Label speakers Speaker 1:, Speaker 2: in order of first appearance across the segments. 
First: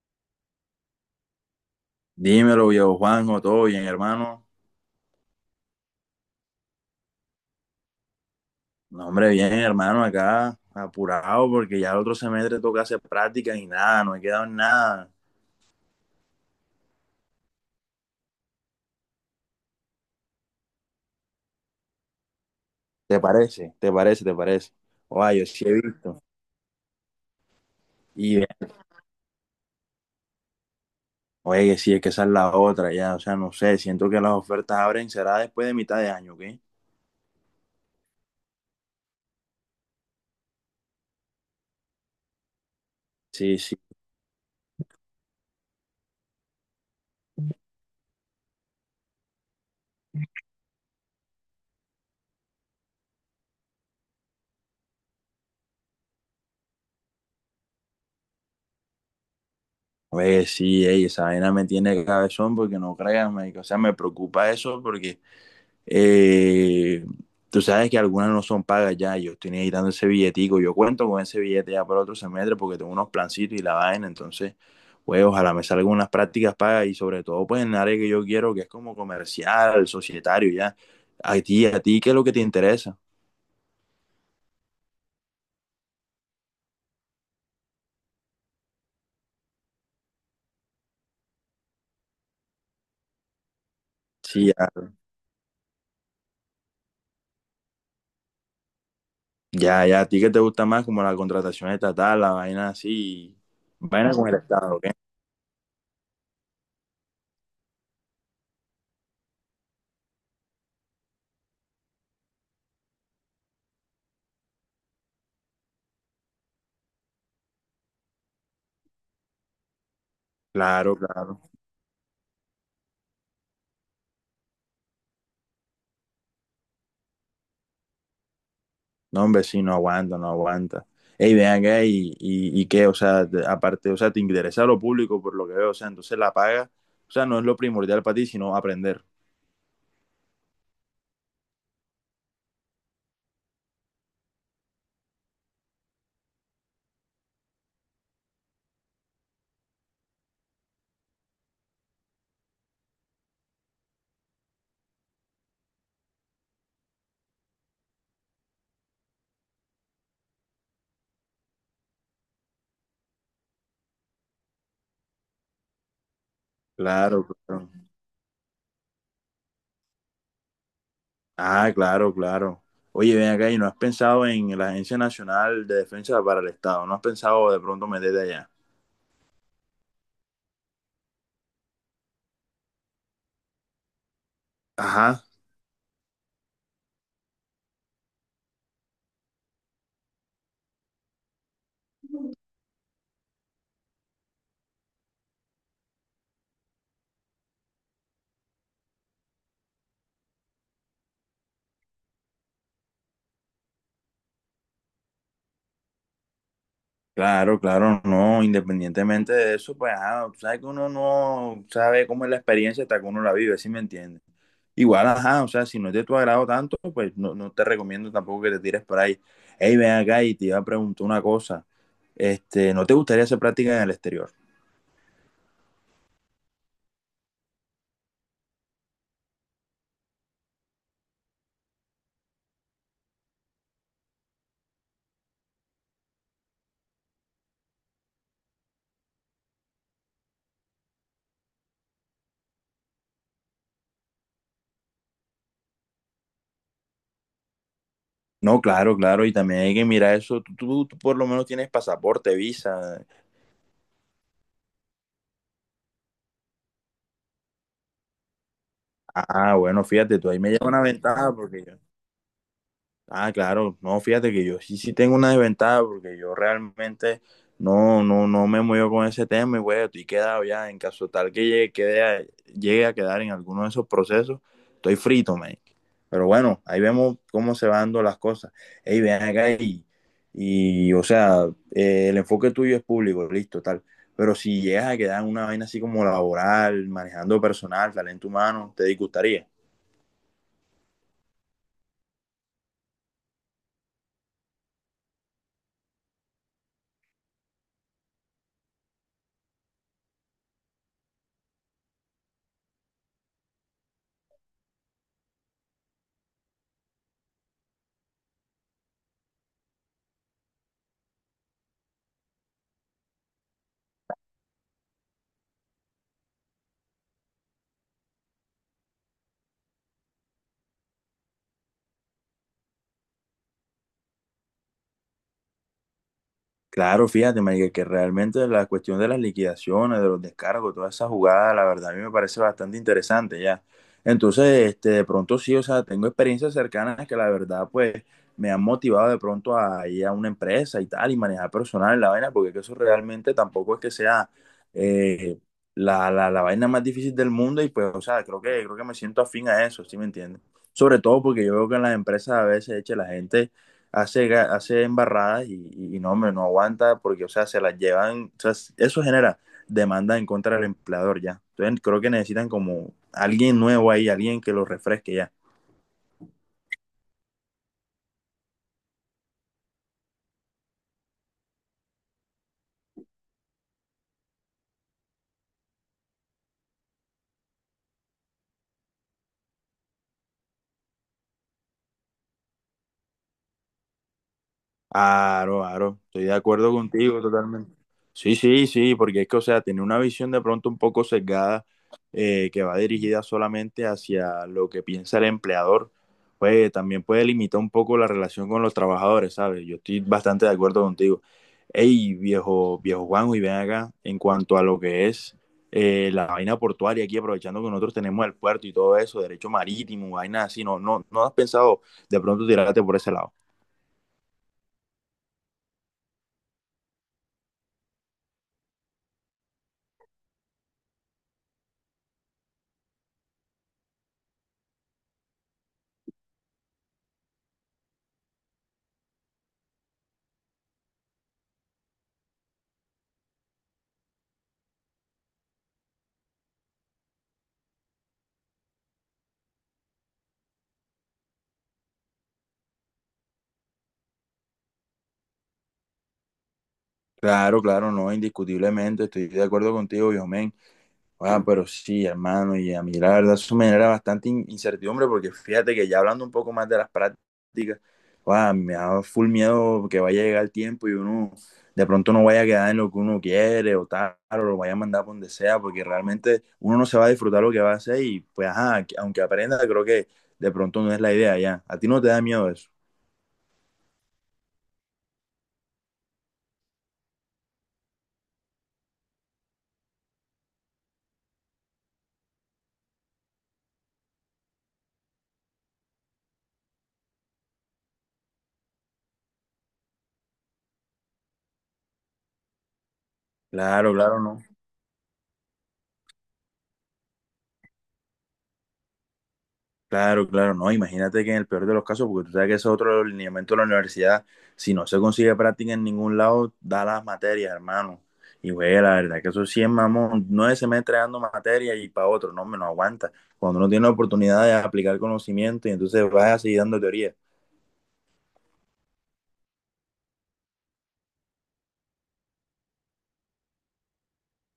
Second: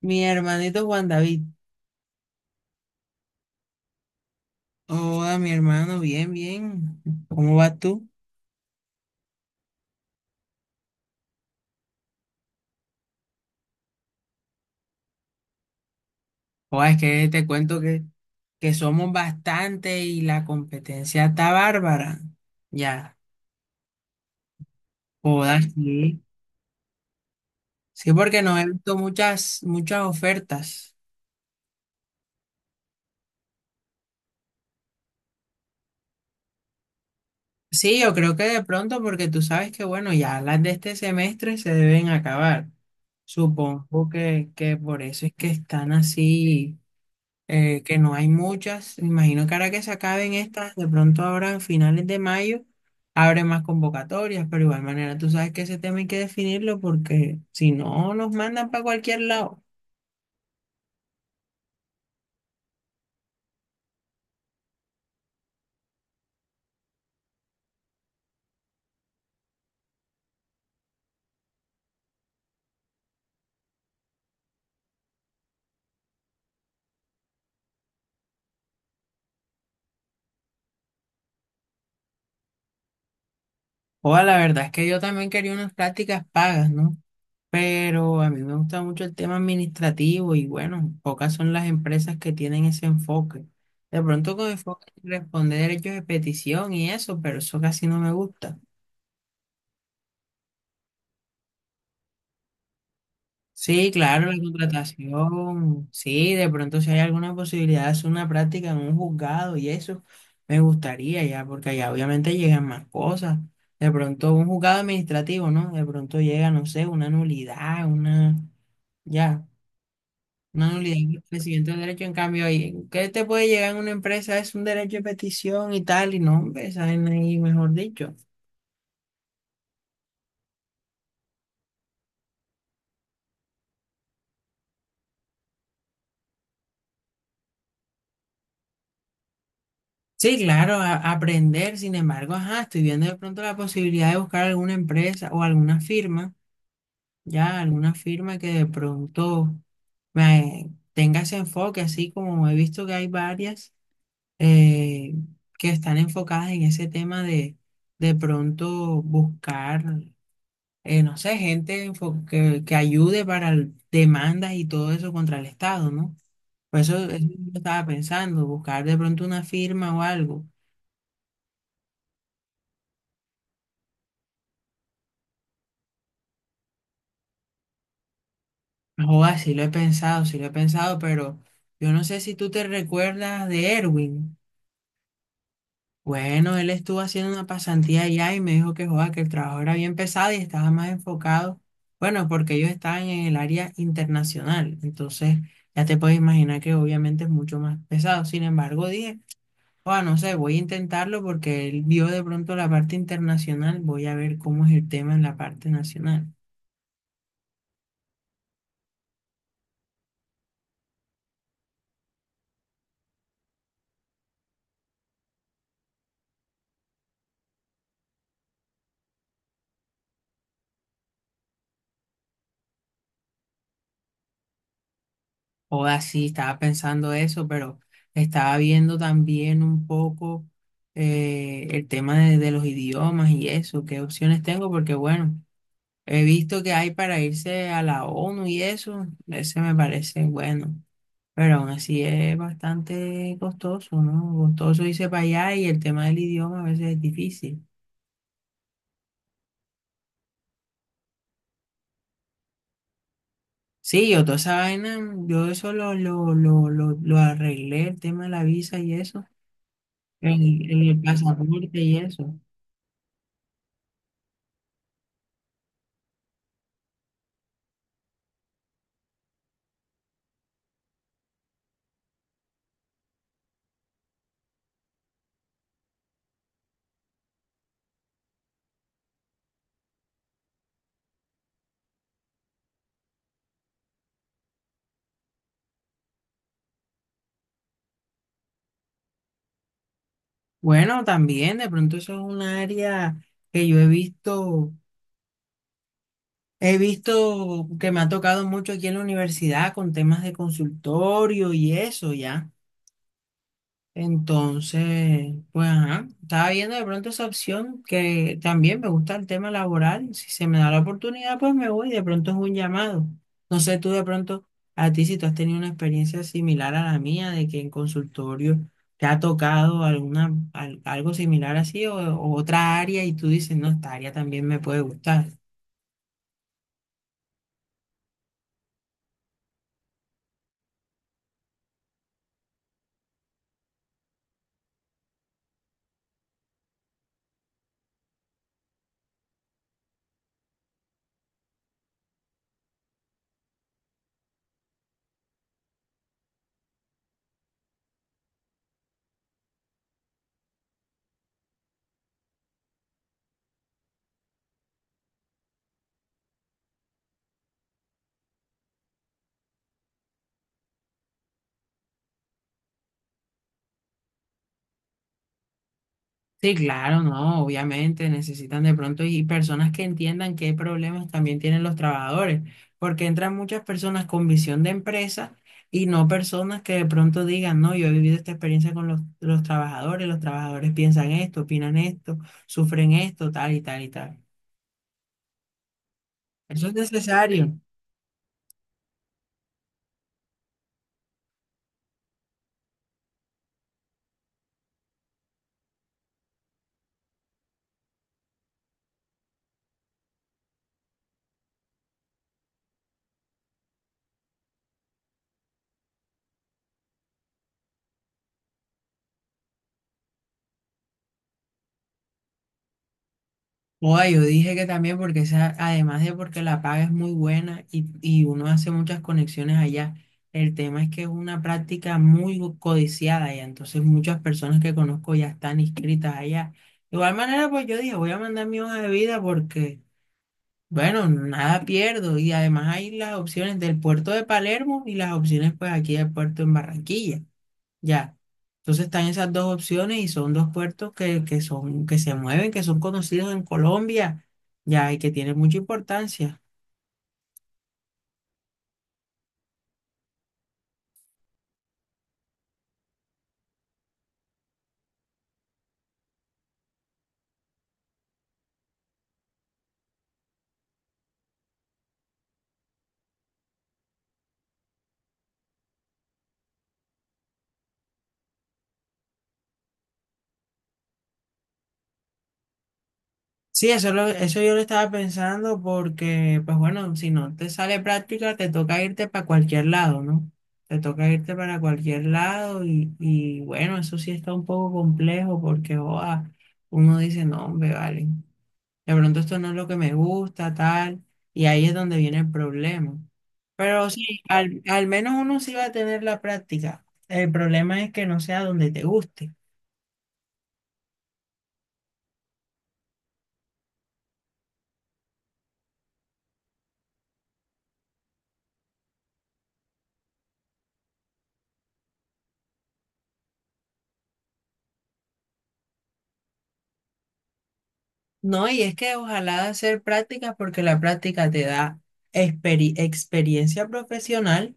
Speaker 1: Mi hermanito Juan David.
Speaker 2: Dímelo, viejo Juanjo, todo bien, hermano.
Speaker 1: Hola, mi hermano, bien, bien. ¿Cómo vas tú?
Speaker 2: No, hombre, bien, hermano, acá apurado porque ya el otro semestre toca hacer prácticas y nada, no he quedado en nada.
Speaker 1: Oh, es que te cuento que somos bastante y la competencia está bárbara. Ya.
Speaker 2: ¿Te parece? ¿Te parece? ¿Te parece? Oye, yo
Speaker 1: Joda,
Speaker 2: sí he
Speaker 1: sí.
Speaker 2: visto.
Speaker 1: Sí,
Speaker 2: Y,
Speaker 1: porque
Speaker 2: eh,
Speaker 1: no he visto muchas ofertas.
Speaker 2: Oye, sí, es que esa es la otra, ya, o sea, no sé, siento que las ofertas abren, será después de mitad de año, ¿qué?
Speaker 1: Sí, yo creo que de pronto, porque tú sabes que, bueno, ya las de este semestre se deben acabar.
Speaker 2: Sí, sí.
Speaker 1: Supongo que por eso es que están así. Que no hay muchas. Me imagino que ahora que se acaben estas, de pronto ahora en finales de mayo, abre más convocatorias, pero igual manera tú sabes que ese tema hay que definirlo porque si no nos mandan para cualquier lado.
Speaker 2: Oye, sí, ey, esa vaina me tiene cabezón porque no créanme, o sea, me preocupa eso porque Eh, Tú sabes que algunas no son pagas ya, yo estoy necesitando ese billetico, yo cuento con ese billete ya para otro semestre porque tengo unos plancitos y la vaina, entonces, pues ojalá me salgan unas prácticas pagas y sobre todo pues en el área que yo quiero, que es como comercial, societario ya. A ti, ¿qué es lo que te interesa?
Speaker 1: O la verdad es que yo también quería unas prácticas pagas, ¿no? Pero a mí me gusta mucho el tema administrativo y bueno, pocas son las empresas que tienen ese enfoque. De pronto
Speaker 2: Sí,
Speaker 1: con
Speaker 2: ya,
Speaker 1: enfoque en responder derechos de petición y eso, pero eso casi no me gusta.
Speaker 2: ya, ya, a ti que te gusta más como la contratación estatal, la vaina así,
Speaker 1: Sí,
Speaker 2: vaina con
Speaker 1: claro,
Speaker 2: el
Speaker 1: la
Speaker 2: Estado, ¿ok?
Speaker 1: contratación. Sí, de pronto si hay alguna posibilidad de hacer una práctica en un juzgado y eso, me gustaría ya, porque allá obviamente llegan más cosas. De pronto un juzgado administrativo, ¿no? De pronto llega, no sé, una nulidad, una, ya, una nulidad
Speaker 2: Claro,
Speaker 1: del
Speaker 2: claro.
Speaker 1: presidente del derecho. En cambio, ahí, ¿qué te puede llegar en una empresa? Es un derecho de petición y tal, y no, hombre, esa vaina ahí, mejor dicho.
Speaker 2: No, hombre, sí, no aguanta, no aguanta. Ey, ven acá y qué, o sea, te- aparte, o sea, te interesa lo público por lo que veo, o sea, entonces la paga, o sea, no es lo primordial para ti, sino aprender.
Speaker 1: Sí, claro, aprender, sin embargo, ajá, estoy viendo de pronto la posibilidad de buscar alguna empresa o alguna firma ya alguna firma que de pronto me tenga ese enfoque, así como he visto que hay varias eh, que están enfocadas en ese tema de pronto buscar, no sé, gente que ayude para demandas y todo eso contra el Estado, ¿no? Por eso, eso
Speaker 2: Claro,
Speaker 1: yo
Speaker 2: claro.
Speaker 1: estaba pensando, buscar de pronto una firma o algo.
Speaker 2: Ah, claro, claro. Oye, ven acá y no has pensado en la Agencia Nacional de Defensa para el Estado, no has pensado de pronto meterte allá.
Speaker 1: Joder, sí lo he pensado, sí lo he pensado, pero yo no sé si tú te recuerdas de Erwin.
Speaker 2: Ajá,
Speaker 1: Bueno, él estuvo haciendo una pasantía allá y me dijo que, joda, que el trabajo era bien pesado y estaba más enfocado. Bueno, porque ellos estaban en el área internacional. Entonces, ya te puedes imaginar que obviamente es mucho más pesado. Sin embargo, dije, joda, no sé, voy a intentarlo porque él vio de pronto la parte internacional. Voy a ver cómo es el tema en la parte nacional.
Speaker 2: claro, claro, no, independientemente de eso, pues, ajá, tú sabes que uno no sabe cómo es la experiencia hasta que uno la vive, ¿sí me entiendes? Igual, ajá, o sea, si no es de tu agrado tanto, pues no, no te recomiendo tampoco que te tires por ahí. Hey, ven acá y te iba a preguntar una cosa. Este, ¿no te gustaría hacer práctica en el exterior?
Speaker 1: Joda, sí, estaba pensando eso, pero estaba viendo también un poco el tema de los idiomas y eso, qué opciones tengo, porque bueno. He visto que hay para irse a la ONU y eso, ese me parece bueno, pero aún así es bastante costoso, ¿no? Costoso irse para allá y el tema del idioma a veces es difícil.
Speaker 2: No, claro, claro, y también hay que mirar eso. Tú por lo menos tienes pasaporte, visa.
Speaker 1: Sí, yo toda esa vaina, yo eso lo arreglé, el tema de la visa y eso,
Speaker 2: Ah, bueno, fíjate, tú ahí me lleva una
Speaker 1: el
Speaker 2: ventaja
Speaker 1: pasaporte
Speaker 2: porque
Speaker 1: y eso.
Speaker 2: ah, claro, no, fíjate que yo sí, sí tengo una desventaja porque yo realmente no me muevo con ese tema y bueno, estoy quedado ya en caso tal que llegue, quede a- llegue a quedar en alguno de esos procesos, estoy frito, man. Pero bueno, ahí vemos cómo se van dando las cosas. Ey, ven acá y o sea, el enfoque tuyo es público, listo, tal. Pero si llegas a quedar en una vaina así como laboral, manejando personal, talento humano, ¿te disgustaría?
Speaker 1: Bueno, también de pronto eso es un área que yo he visto. He visto que me ha tocado mucho aquí en la universidad con temas de consultorio y eso ya. Entonces, pues ajá, estaba viendo de pronto esa opción que también me gusta el tema laboral. Si se me da la oportunidad, pues me voy. De pronto es un llamado. No sé tú de pronto a ti si tú has tenido una experiencia similar a la mía de que en consultorio te ha tocado alguna algo similar así o otra área y tú dices, no, esta área también me puede gustar.
Speaker 2: Claro, fíjate, Marica, que realmente la cuestión de las liquidaciones, de los descargos, toda esa jugada, la verdad, a mí me parece bastante interesante ya. Entonces, este, de pronto sí, o sea, tengo experiencias cercanas que la verdad, pues, me han motivado de pronto a ir a una empresa y tal, y manejar personal la vaina, porque que eso realmente tampoco es que sea eh, la vaina más difícil del mundo, y pues, o sea, creo que me siento afín a eso, ¿sí me entiendes? Sobre todo porque yo veo que en las empresas a veces, eche, la gente hace, hace embarradas y no, hombre, no aguanta porque, o sea, se las llevan, o sea, eso genera demanda en contra del empleador ya. Entonces creo que necesitan como alguien nuevo ahí, alguien que lo refresque ya.
Speaker 1: Sí, claro, no, obviamente necesitan de pronto y personas que entiendan qué problemas también tienen los trabajadores, porque entran muchas personas con visión de empresa y no personas que de pronto digan, no, yo he vivido esta experiencia con los trabajadores piensan esto, opinan esto, sufren esto, tal y tal y tal.
Speaker 2: Aro, aro, estoy de
Speaker 1: Eso
Speaker 2: acuerdo
Speaker 1: es
Speaker 2: contigo
Speaker 1: necesario.
Speaker 2: totalmente. Sí, sí, sí, porque es que, o sea, tiene una visión de pronto un poco sesgada que va dirigida solamente hacia lo que piensa el empleador, pues también puede limitar un poco la relación con los trabajadores, ¿sabes? Yo estoy bastante de acuerdo contigo. Ey, viejo Juanjo, y ven acá, en cuanto a lo que es la vaina portuaria aquí, aprovechando que nosotros tenemos el puerto y todo eso, derecho marítimo, vainas así, no has pensado de pronto tirarte por ese lado.
Speaker 1: Oa, yo dije que también porque esa, además de porque la paga es muy buena y uno hace muchas conexiones allá, el tema es que es una práctica muy codiciada allá, entonces muchas personas que conozco ya están inscritas allá. De igual manera, pues yo dije, voy a mandar mi hoja de vida porque, bueno, nada pierdo y además hay las opciones del puerto de Palermo y las opciones pues aquí del puerto en Barranquilla. Ya. Entonces están esas dos opciones y son dos puertos que son, que se mueven, que son conocidos en Colombia, ya, y que tienen mucha importancia.
Speaker 2: Claro, claro, no, indiscutiblemente, estoy de acuerdo contigo, Yosmen. Ah, pero sí, hermano, y a mí la verdad eso me genera bastante in- incertidumbre porque fíjate que ya hablando un poco más de las prácticas, ah, me da full miedo que vaya a llegar el tiempo y uno de pronto no vaya a quedar en lo que uno quiere o tal, o lo vaya a mandar por donde sea, porque realmente uno no se va a disfrutar lo que va a hacer y pues, ajá, aunque aprenda, creo que de pronto no es la idea ya. ¿A ti no te da miedo eso?
Speaker 1: Sí, eso, eso yo lo estaba pensando porque, pues bueno, si no te sale práctica, te toca irte para cualquier lado, ¿no? Te toca irte para cualquier lado y bueno, eso sí está un poco complejo porque, joa, uno dice, no, hombre, vale. De pronto esto no es lo que me gusta, tal, y ahí es donde viene el problema. Pero
Speaker 2: Claro, claro,
Speaker 1: sí,
Speaker 2: no.
Speaker 1: al menos uno sí va a tener la práctica. El problema es que no sea donde te guste.
Speaker 2: Claro, claro, no, imagínate que en el peor de los casos, porque tú sabes que ese es otro lineamiento de la universidad, si no se consigue práctica en ningún lado, da las materias, hermano. Y güey, la verdad que eso sí es mamón, nueve semestres dando materia y para otro, no, me no aguanta. Cuando uno tiene la oportunidad de aplicar conocimiento y entonces vas a seguir dando teoría.
Speaker 1: No, y es que ojalá hacer prácticas porque la práctica te da experiencia profesional.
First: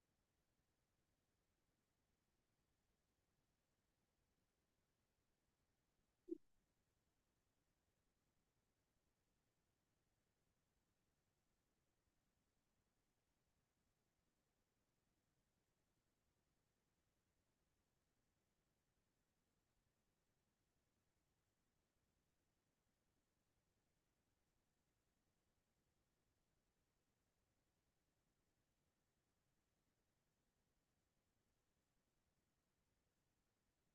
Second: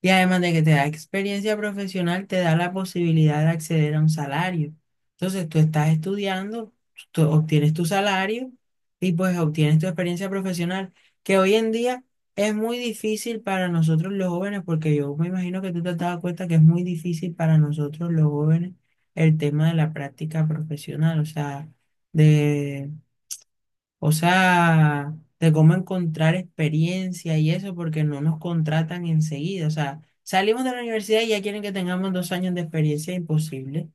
Speaker 1: Y además de que te da experiencia profesional, te da la posibilidad de acceder a un salario. Entonces, tú estás estudiando, tú obtienes tu salario y pues obtienes tu experiencia profesional, que hoy en día es muy difícil para nosotros los jóvenes, porque yo me imagino que tú te has dado cuenta que es muy difícil para nosotros los jóvenes el tema de la práctica profesional, de o sea, de cómo encontrar experiencia y eso, porque no nos contratan enseguida. O sea, salimos de la universidad y ya quieren que tengamos 2 años de experiencia, imposible.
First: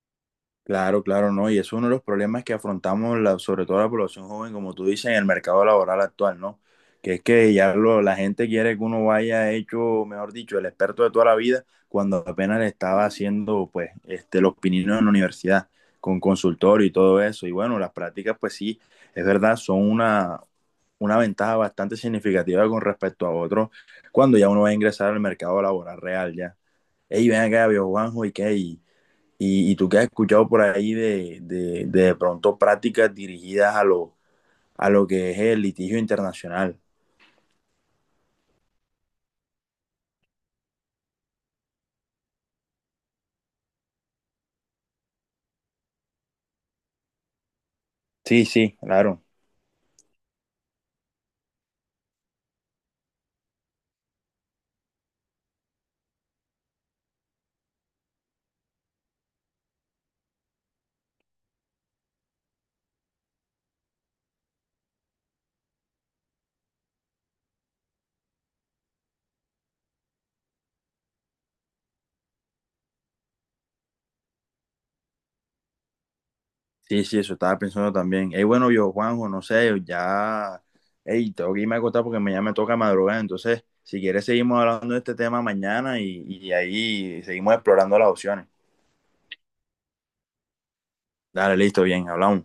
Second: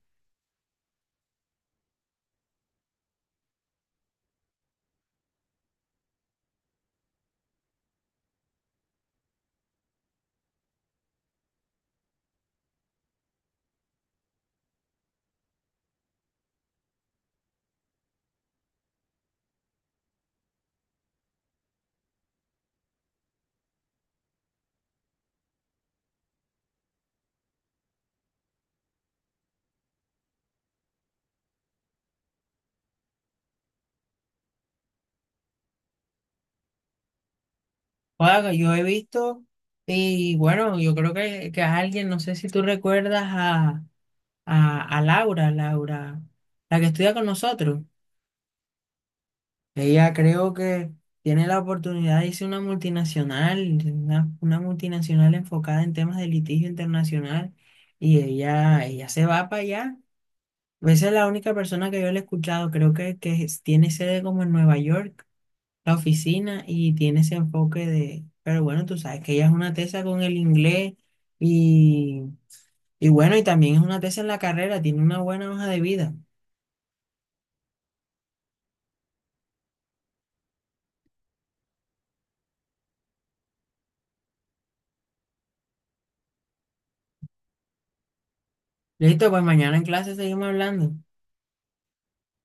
Speaker 2: Claro, claro, no. Y es uno de los problemas que afrontamos, la, sobre todo la población joven, como tú dices, en el mercado laboral actual, ¿no? Que es que ya lo, la gente quiere que uno vaya hecho, mejor dicho, el experto de toda la vida, cuando apenas le estaba haciendo, pues, este, los pininos en la universidad, con consultorio y todo eso. Y bueno, las prácticas, pues sí, es verdad, son una ventaja bastante significativa con respecto a otros, cuando ya uno va a ingresar al mercado laboral real, ya. Ey, ven acá, viejo Juanjo, ¿y qué? Y tú qué has escuchado por ahí de pronto prácticas dirigidas a lo que es el litigio internacional.
Speaker 1: Oiga, yo he visto, y bueno, yo creo que alguien, no sé si tú recuerdas a, a Laura, Laura, la que estudia con nosotros.
Speaker 2: Sí, sí, claro.
Speaker 1: Ella creo que tiene la oportunidad de irse a una multinacional, una multinacional enfocada en temas de litigio internacional, y ella se va para allá. Esa es la única persona que yo le he escuchado. Creo que tiene sede como en Nueva York, la oficina, y tiene ese enfoque de... Pero bueno, tú sabes que ella es una tesa con el inglés y, y bueno, y también es una tesa en la carrera, tiene una buena hoja de vida.
Speaker 2: Sí, sí, eso estaba pensando también. Ey, bueno, yo, Juanjo, no sé, ya, ey, tengo que irme a acostar porque mañana me toca madrugar. Entonces, si quieres, seguimos hablando de este tema mañana y ahí seguimos explorando las opciones.
Speaker 1: Listo, pues mañana en clase seguimos hablando.
Speaker 2: Dale, listo, bien, hablamos.